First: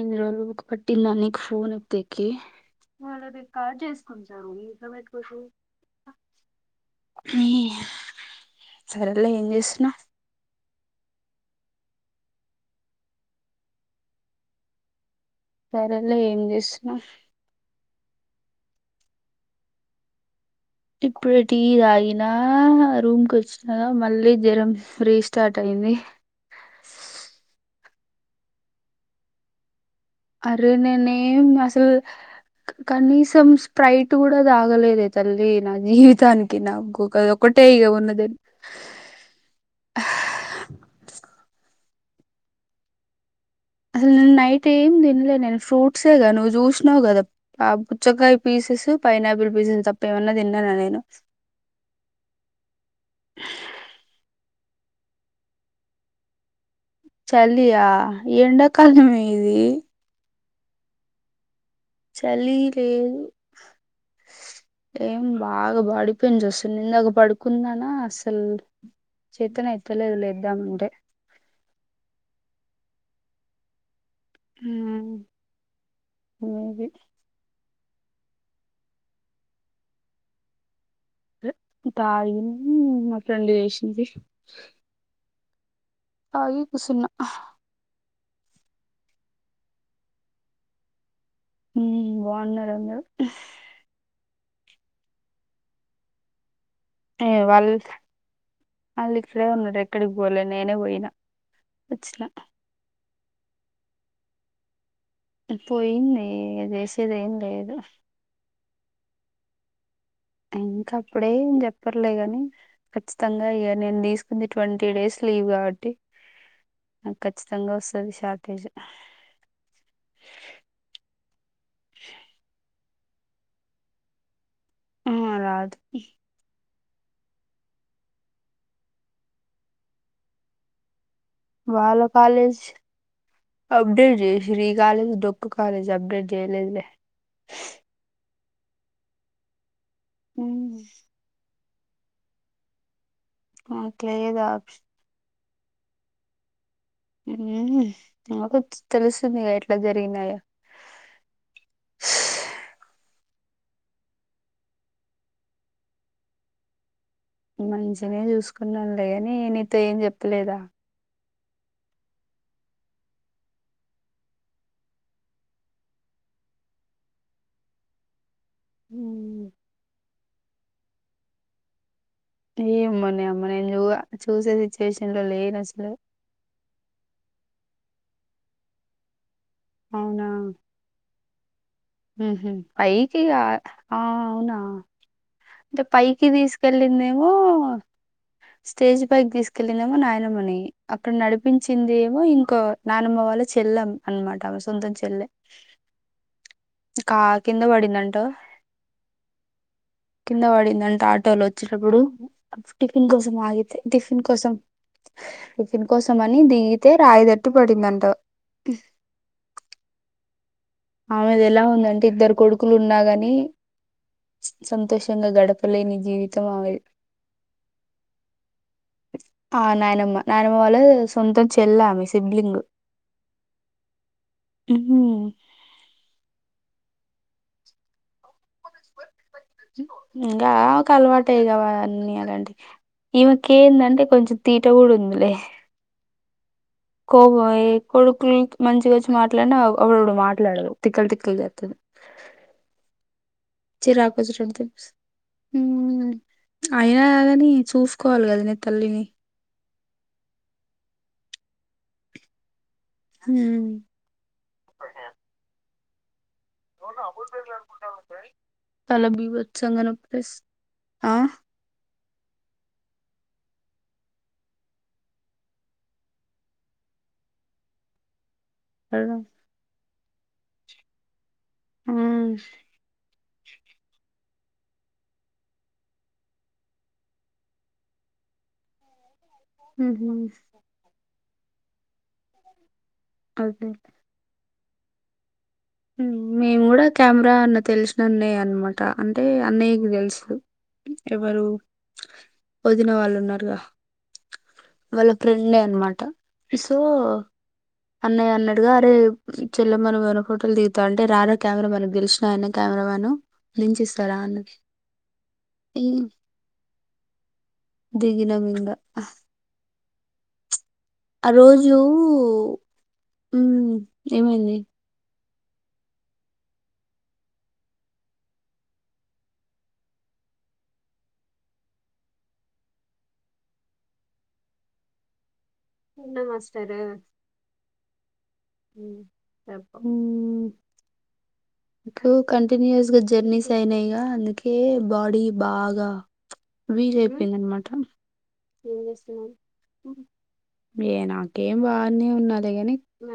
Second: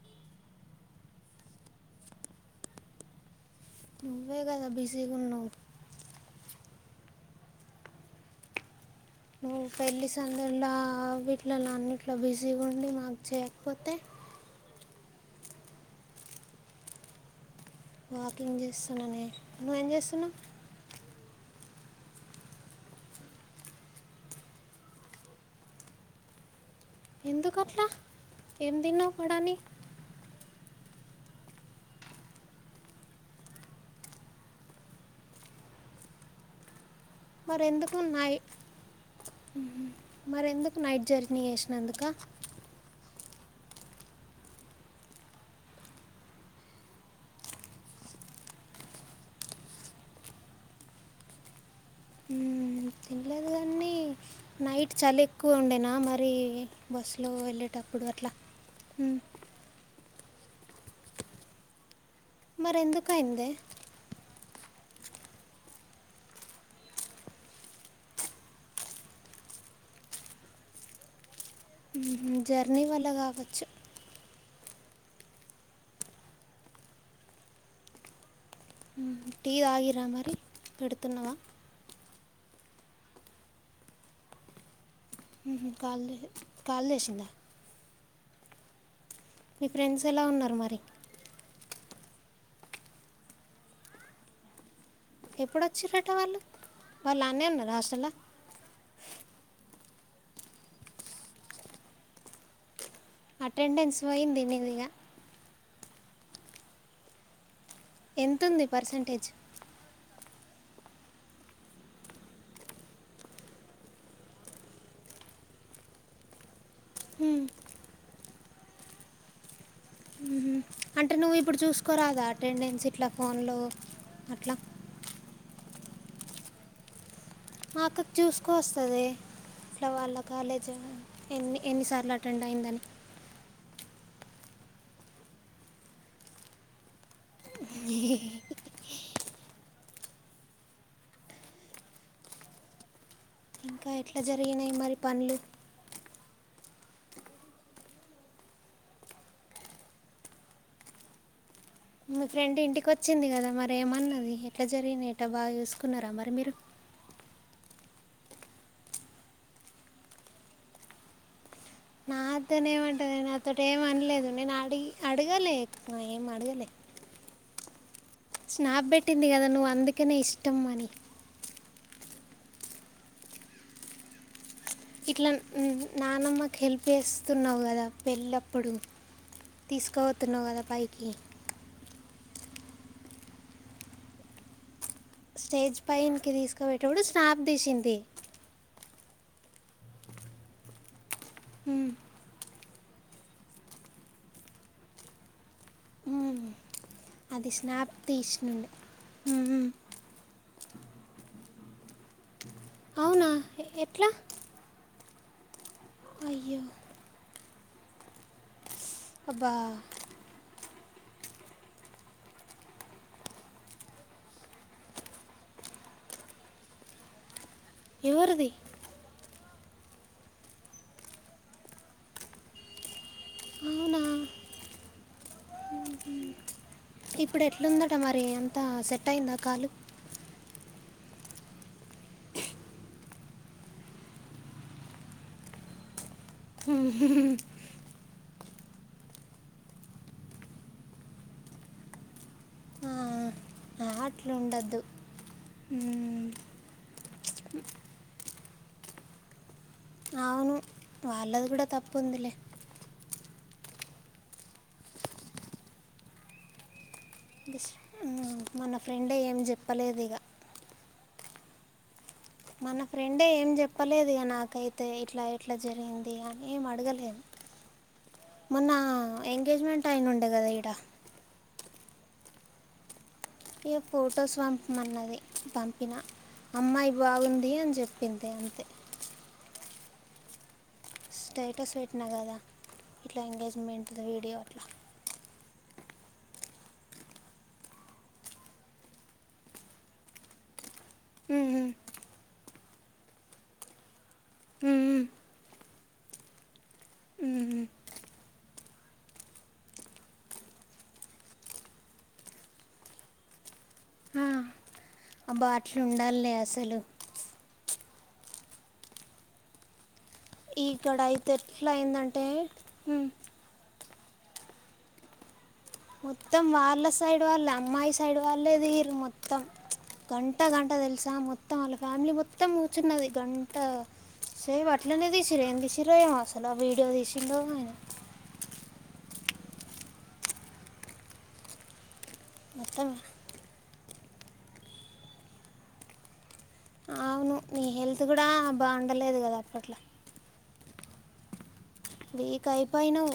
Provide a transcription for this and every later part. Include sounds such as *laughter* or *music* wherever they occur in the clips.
ఇన్ని రోజులకు పట్టిందా నీక్ ఫోన్ ఎత్తేకి కా నువ్వే జేసుకుంటరు మీ కదా ఇంట్ల బిజీగా పెట్టుకోచ్చు ఉన్నావు ఏ నువ్ పెళ్లి సందుల్లా అవిట్ల అన్నిట్ల బిజీగా ఉండి మాకు చేయకపోతే సరేలే ఏం చేస్తున్నవ్ వాకింగ్ చేస్తున్నానే నువ్ ఏం చేస్తున్నవ్ ఇప్పుడే టీ తాగినా రూమ్ కచ్చినా మళ్ళీ జరం రీస్టార్ట్ అయింది ఎందుకట్లా ఏం తిన్నావ్ పడాన్ని అరే నేన్ ఏం అసలు కనీసం స్ప్రైట్ కూడా తాగలేదే తల్లి నా జీవితానికి నాగు మరేందుకు నై మరేందుకు నైట్ జర్నీ చేసినందుకు కా అసలు నేను నైట్ ఏం తినలే నేను ఫ్రూట్సేగా నువ్వు చూసునవ్ కదా ఆ పుచ్చకాయ పీస్ పిసు పైనాపిల్ పిసు తప్ప ఏమన్నా తిన్నానా నేను మ్మ్ తినలేదు కానీ నైట్ చాలి ఎక్కువుండేనా మరి బస్సులో చలియా వెళ్ళేటప్పుడు అట్లా మ్మ్. ఎండాకాలమే ఇది చలి మరి ఎందుకు లేదు అయిందే ఏం బాగా బాడీ పెయిన్స్ వస్తునయ్ ఇందాక పడుకుంనానా అసలు చేతనా ఎత్త లేదులే ఇద్దాం అంటే మ్మ్, జర్నీ వల్ల కావచ్చు మ్మ్ ఆ టీ తాగిర్రా మరి, పెడు తాగినం మా ఫ్రెండ్ చేేషింది మ్మహ్ కాల్ని కాల్ చేషిందా మీ ఫ్రెండ్స్ ఎలా ఉన్నారు మరి మ్మ్ బాగున్నరు అందరూ ఎప్పుడోచ్చిరట వాళ్ళు వాళ్ళు ఏ అన్నే వాళ్ ఉన్నారు హాస్టల్లో వాళ్ళు ఇక్కడే ఉన్నరు ఎక్కడికి పోలే, నేనే పోయినా వచ్చినా అటెండెన్స్ పోయింది నీది ఇగా పోయినయ్ ఇగ జసేదేమ్ లేదు ఎంతుంది పర్సంటేజ్ ఇంకా అప్పుడేం చెప్పర్లే గాని ఖచ్చితంగా ఇగా నేన్ తీసుకుంది ట్వంటీ డేస్ లీవ్ కాబట్టి నాకు ఖచ్చితంగా వస్తాది షార్టేజ్ మ్మ్ అంటే నువ్వు ఇప్పుడు చూసుకోరాదా అటెండెన్స్ ఇట్లా ఫోన్లో అట్లా ఆ రాదు మా అక్కకి చూసుకో వస్తాదే ఇట్లా వాళ్ళ కాలేజ్ ఎన్ని వాళ్ళ ఎన్నిసార్లు అటెండ్ కాలేజ్ అయిందని అబ్డేటెడ్ జ్రీ కాలేజ్ డొక్కు కాలేజ్ అప్డేట్ చేయలేదులే ఏ మ్మ్ ఇంకా నాకు ఎట్లా లేదు ఆప్షన్ జరిగినయ్ మరి పనులు మ్మ్ నాకు తెలుస్తుంది గా ఎట్లా జరిగినాయో మీ ఫ్రెండ్ ఇంటికి వచ్చింది కదా మరి ఏమన్నది ఎట్లా జరిగినయ్ ఆటా బాగా చూసుకున్నారా మరి మీరు మంచిగనే చూసుకున్నాంలే గాని నీతో ఏం చెప్పలేదా నాతోనేమ్ మంటాది నాతోటి ఏం అనలేదు నేను అడి అడగలే ఏం అడగలే *inaudible* స్నాప్ పేట్టింది ఉమ్. కదా నువ్వు అందుకనే ఇష్టం అని ఏయ అమ్మనే అమ్మనే ఓ చూసేది ఇట్లా నానమ్మకి హెల్ప్ చేస్తున్నావు కదా పెళ్ళప్పుడు తీసుకా అవునా పోతున్నావు కదా పైకి పైకి గ ఆ అవునా స్టేజ్ అంటే పైకి పైనకి తీసుకోబెట్టేప్పుడు తీసుకెళ్ళిందేమో స్నాప్ తీసింది స్టేజ్ పైకి తీసుకెళ్లిందేమో నాయనమ్మని అక్కడ మ్, నడిపించింది ఏమో ఇంకో నానమ్మ వాళ్ళ చెల్లె అనమాట అమే సొంతం చెల్లె ఉ ఇంకా కింద పడిందంటవ మ్, మ్. కింద పడింది అంటా ఆటోలో వచ్చేటప్పుడు టిఫిన్ అవునా కోసం ఎ- ఆగితే ఎట్లా టిఫిన్ కోసం టిఫిన్ కోసం అని అయ్యో దిగితే రాయిదట్టి పడిందంట అబ్బా ఆమెది ఎలా ఉందంటే ఇద్దరు కొడుకులు ఉన్నా గాని సంతోషంగా గడపలేని జీవితం ఆమేది ఎవరిది ఆ నాయనమ్మ నాయనమ్మ వాళ్ సొంతం చెల్ల ఆమే సిబ్లింగ్ అవునా ఉమ్ ఇప్పుడు ఎట్లుందటా మరి అంత సెట్ అయిందా కాలు గామెకు అలవాటే ఇగా అవన్నీ అలాంటివి ఈమెకి ఎందంటే కొంచెం తీట కూడా ఉందిలే కోబాయి కొడుకులు మంచిగా వచ్చి మాట్లాడిన అప్పుడప్పుడు మాట్లాడది తిక్కలు తిక్కలు చేతది చిరాకు అట్లా చిరాకు ఉండద్దు తెప్పిస్ ఉమ్ అయినా గాదని చూసుకోవాలి కదా నే తల్లిని అవును వాళ్ళది కూడా తప్పు ఉందిలే ఉమ్ ఉ మన తల ఫ్రెండే ఏమి బీభత్సంగా చెప్పలేదు నొప్పి ఇగా లేస్ మన ఫ్రెండే ఏం చెప్పలేదుగా నాకైతే ఇట్లా ఇట్లా జరిగింది అని ఏం అడగలే *inaudible* మొన్న ఆ ఎంగేజ్మెంట్ ఐన్ ఉండే కదా ఈడ ఆ ఇగా ఫొటోస్ వంపుమన్నది పంపిన అమ్మాయి బాగుంది అని చెప్పింది అంతే ఉహు స్టేటస్ వెట్టినా కదా ఇట్లా అదే ఎంగేజ్మెంట్ వీడియో అట్లా మేము కూడా కెమెరా అన్న తెలిసిన అన్నయ్య అనమాట అంటే అన్నయ్యకి తెలుసు ఎవరు "ఉమ్, ఉమ్, వదిన వాళ్ళు ఉన్నారుగా ఉమ్, వాళ్ళ ఫ్రెండ్ ఏ అనమాట్ సో ఉమ్, ఉమ్, అన్నయ్య అన్నడుగా అరే చెల్లెమను వారో ఫోటోలు దిగుతా అంటే రార కెమెరా మనకు గెలిసినా ఐన కెమెరా మ్యాను లించు ఆ, ఇస్తారాన్నకి అబ్బా అట్లా ఉండాలి అసలు దిగిన మీంగా ఇక్కడ ఆ అయితే ఎట్లా రోజు అయిందంటే హ్మ్, ఉమ్ ఏమైంది మొత్తం వాళ్ళ సైడ్ వాళ్ళే అమ్మాయి సైడ్ వాళ్ళే దిగిర్రు మొత్తం గంట గంట తెలుసా మొత్తం వాళ్ళ ఫ్యామిలీ మొత్తం కూర్చున్నది గంట సేమ్ అట్లనే తీసిరు ఏం తీసిరో ఏమో అసలు ఆ వీడియో తీసిండో ఉ మొత్తం కంటిన్యూయస్ గా జర్నీస్ అయినాయి గా అందుకే బాడీ బాగా *unintelligible* అవును అయిపోయింది నీ అనమాట హెల్త్ కూడా బాగుండలేదు కదా అప్పట్లో ఏ నాకేం బాగానే వీక్ ఉన్నది గాని అయిపోయినావు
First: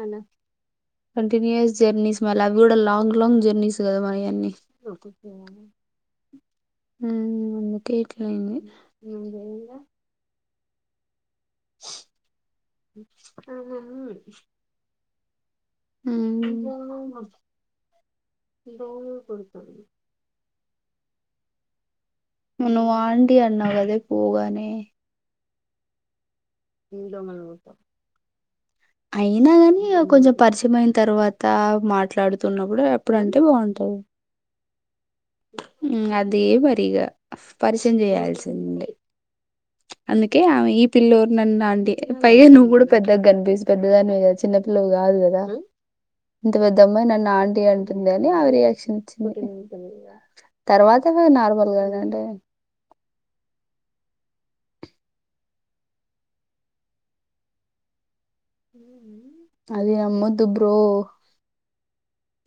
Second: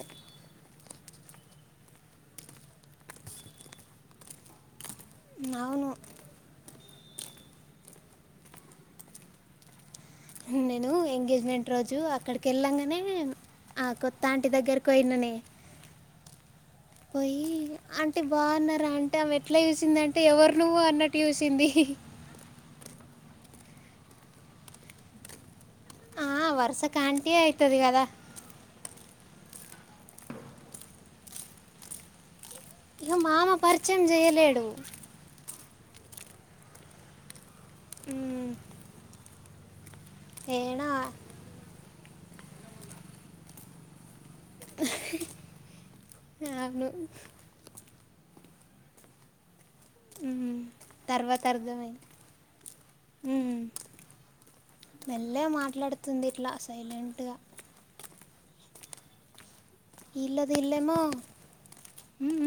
కంటిన్యూయస్ జెర్నీస్ వాళ్ళ అవి కూడ లాంగ్ లాంగ్ జెర్నీస్ కదా మయి అన్ని నవును ఉ అందుకే ఇట్ల అయ్యింది నేను ఎంగేజ్ మెంట్ రోజు అక్కడికి వెళ్ళంగానే ఆ కొత్త ఆంటీ దగ్గరకు వోయిననే ఉ పోయి అంటే బాగున్నార అంటే ఆమె ఎట్లా చూసింది అంటే ఎవరు నువ్వు అన్నట్టు చూసింది నువ్వు అంటీ అన్నవు కదే పోగానే ఆ వరుసకు అంటీ ఏ ఐతది కదా అయినా గని కొంచెం పరిచయం అయిన తర్వాత మాట్లా తున్నప్పుడు ఇక ఎప్పుడంటే మామ బాగుంటది పరిచయం చేయలేడు ఉ అదే *unintelligible* పరిచయం ఉమ్, చేయాల్సింది అందుకే ఆమె ఈ ఏడా పిల్లోరు నన్న అంటీ పైగ నువ్వు కూడ పెద్దగా కనిపిసు పెద్దదానివే గదా చిన్నపిల్లవు కాదు కద ఇంత పెద్ద అవును అమ్మాయి నన్ను ఆంటీ ఆన్ అంది అని ఆమె రియాక్షన్ ఇచ్చి *unintelligible* ఉమ్, తర్వాత మేము నార్మల్గ *unintelligible* మెల్లగ మాట్లాడుతుంది ఇట్లా సైలెంట్గా అది అమ్మదు వీళ్ళది బ్రో ఇల్లేమో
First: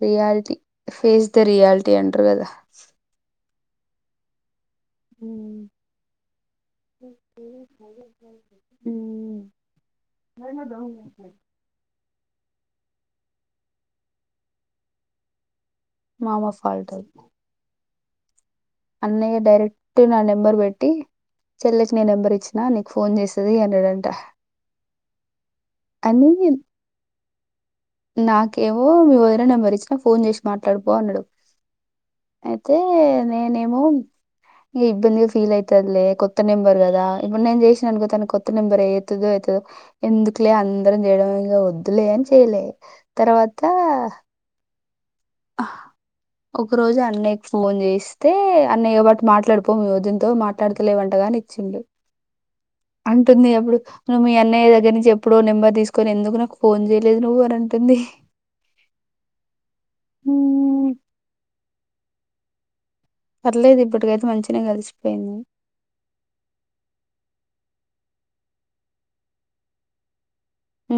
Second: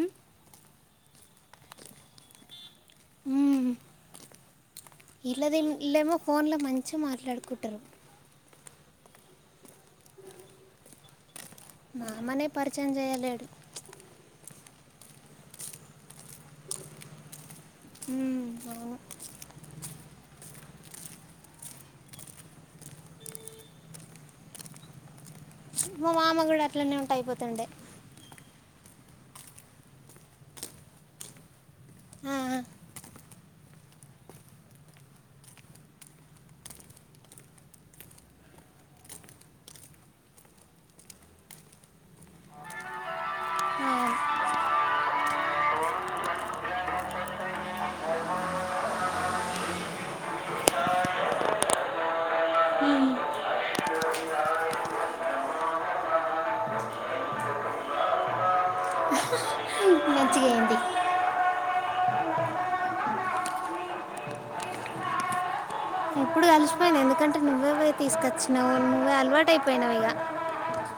రియాలిటీ ఫేస్ ద రియాలిటీ అంటరు కదా ఇల్లది ఇల్లేమో ఫోన్ లో మంచిగా మాట్లాడుకుంటారు ఉ మామనే పరిచయం చేయలేడు మామ ఫాల్ట్ ఆది హు అన్నయ్య డైరెక్ట్ నా నెంబర్ పెట్టి చెల్లకి నీ నెంబర్ ఇచ్చిన నీకు ఫోన్ చేస్తది *unintelligible* మా మామ అని కూడ అట్లనే ఉంటా అయిపోతుండే కేమో మీ వదిన నెంబర్ ఇచ్చిన ఫోన్ చేసి మాట్లాడుపో అన్నాడు ఆ, అయితే నేను నేమో ఇబ్బంది ఫీల్ అయితదిలే కొత్త నంబర్ గద ఇబుడు నేన్ జీషణనుకో అనుకో కొత్త నెంబర్ ఎందుకులే అందరం చేయడం ఇగ వద్దులే అని చేయలే తర్వాత ఆ, ఆ ఒక రోజు అన్నయ్యకి ఫోన్ చేస్తే అన్నయ్య బటు మాట్లాడిపో మీ ఒదినతో మాట్లాడుతలేవంట *unintelligible* ఉ అంటుంది ఎప్పుడు నువ్వు మీ అన్నయ్య దగ్గర నుంచి ఎప్పుడో నెంబర్ తీసుకొని ఎందుకు నాకు ఫోన్ చేయలేదు నువ్వు అని అంటుంది హూ మంచిగా అయింది పర్లేదు ఇప్పటికైతే మంచినే కలిసిపోయింది అవి తీసుకొచ్చినావు నువ్వే అలవాటు అయిపోయినావు ఇగ హు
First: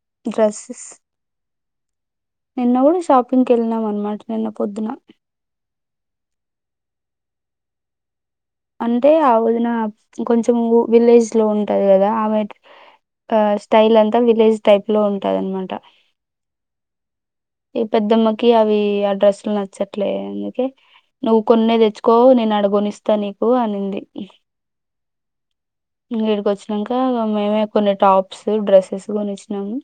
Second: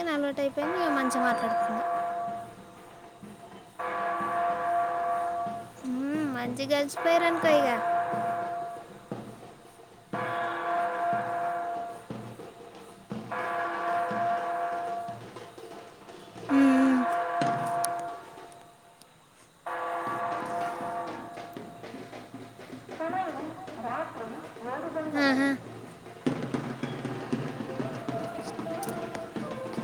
*unintelligible* ఇగ డ్రెస్సెస్ మంచిగా మాట్లాడుతున్నాను నిన్న కూడ షాపింగ్కి వెళ్ళినాం అనమాట నిన్న పొద్దున మంచిగాల్సిపోయిర్రను కొ ఇగ అంటే ఆ వదిన కొంచెం విలేజ్ లో ఉంటది కదా ఆమె ఆ స్టైల్ అంతా విలేజ్ టైప్ లో ఉంటదన్నమాట మ్మ్, ఈ పెద్దమ్మకి అవి ఆడ్రస్లు నచ్చట్లే అందుకే నువ్వు కొన్నే తెచ్చుకో నేను అడగొనిస్తా నీకు అనింది ఆహా. ఇంగ ఇడికొచ్చినంక మేమే కొన్ని టాప్స్ డ్రెస్సెస్ కొనిచ్చినాము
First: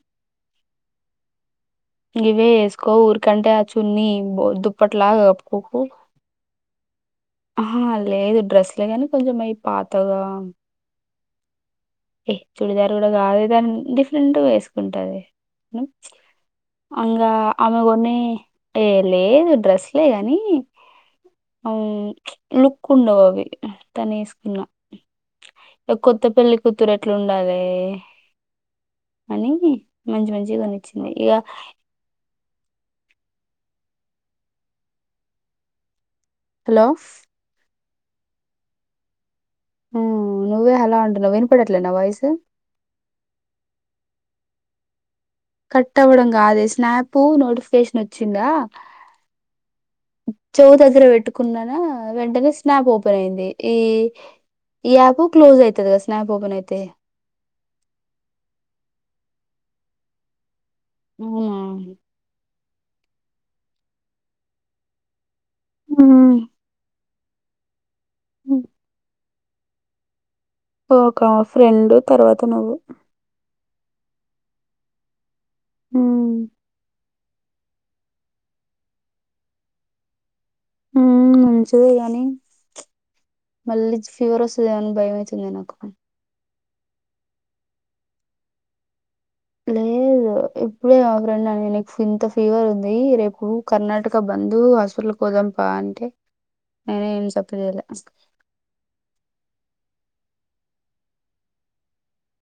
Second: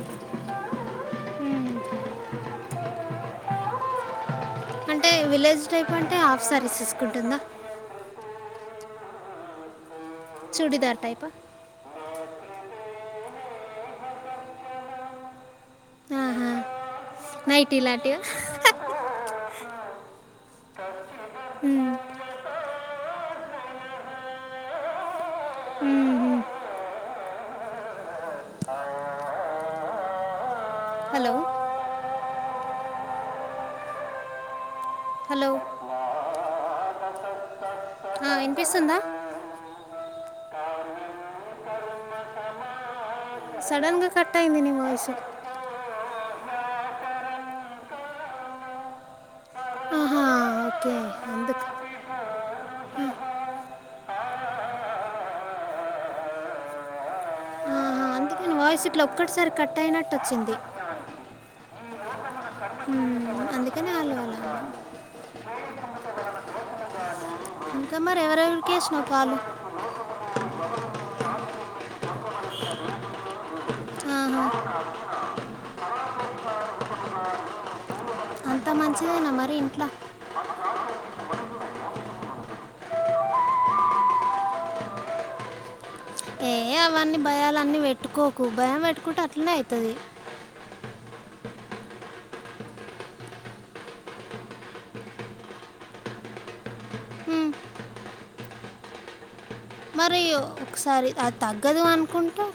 ఇవేస్కో ఊర్ కంటే ఆచున్ని బొద్దు అంటే అప్పట్లాగా విలేజ్ కప్పుకొకు టైప్ అంటే హాఫ్ సారీస్ తీసుకుంటుందా అహ లేదు డ్రెస్లే గాని కొంచమై పత్ చూడిదార్ టైపా ఏ చుడిదారు కూడా కాదు దాన్ డిఫరెంట్గా వేసుకుంటది ఆహా అంగా నైట్ ఆమె కొన్న ఇలాంటివా టే లే డ్రెస్లే గానీ అవు మ్మ్. లుక్ ఉండవు అవి తనేసుకున్న ఇగ కొత్త మ్మ్. పెళ్లి కూతురు ఎట్లుండవే అని మంచి మంచియి కొనిచ్చింది ఇగ హలో హలో హలో ఆ, వినిపిస్తుందా హ నువ్వే హలో అంటలేవు ఉంటు వినపడట్లే నా వాయిసు సడన్ గా కట్ అయింది ని వాయిసు కట్ అవ్వడం కాదే స్నాపు నోటిఫికేషన్ వచ్చిందా ఆహా చెవు ఓకే దగ్గర అందుకు పెట్టుకున్నానా వెంటనే స్నాప్ ఓపెన్ అయింది ఈ ఈ యాప్ క్లోజ్ అయితది కదా స్నాప్ ఓపెన్ అయితే ఆహా అందుకని వాయిస్ ఇట్లా ఒక్కటే సారి కట్ అయినట్టు వచ్చింది అవునా హుమ్ ఆ ఆ ఇంకా మరి ఎవరెవరికి చెసినవ్ కాలు ఫ్రెండు తర్వాత నువ్వు అహ మ్మ్ అంత మంచిదేనా మరి ఇంట్ల హుమ్ మంచిదే కానీ మళ్ళీ ఫీవర్ వస్తదేమొని భయంమయితుింది నాకు ఏ అవన్నీ భయలన్నీ పెట్టుకోకు భయం పెట్టుకుంటే అట్లనే అయితది దనే నీకు ఇంత ఫీవర్ ఉంది రేపు కర్ణాటక బంద్ హాస్పిటల్కి పోదాం పా అంటే నినే ఏం మ్మ్, సప్పుడు చేయలె మరి ఒకసారి అది తగ్గదు అనుకుంట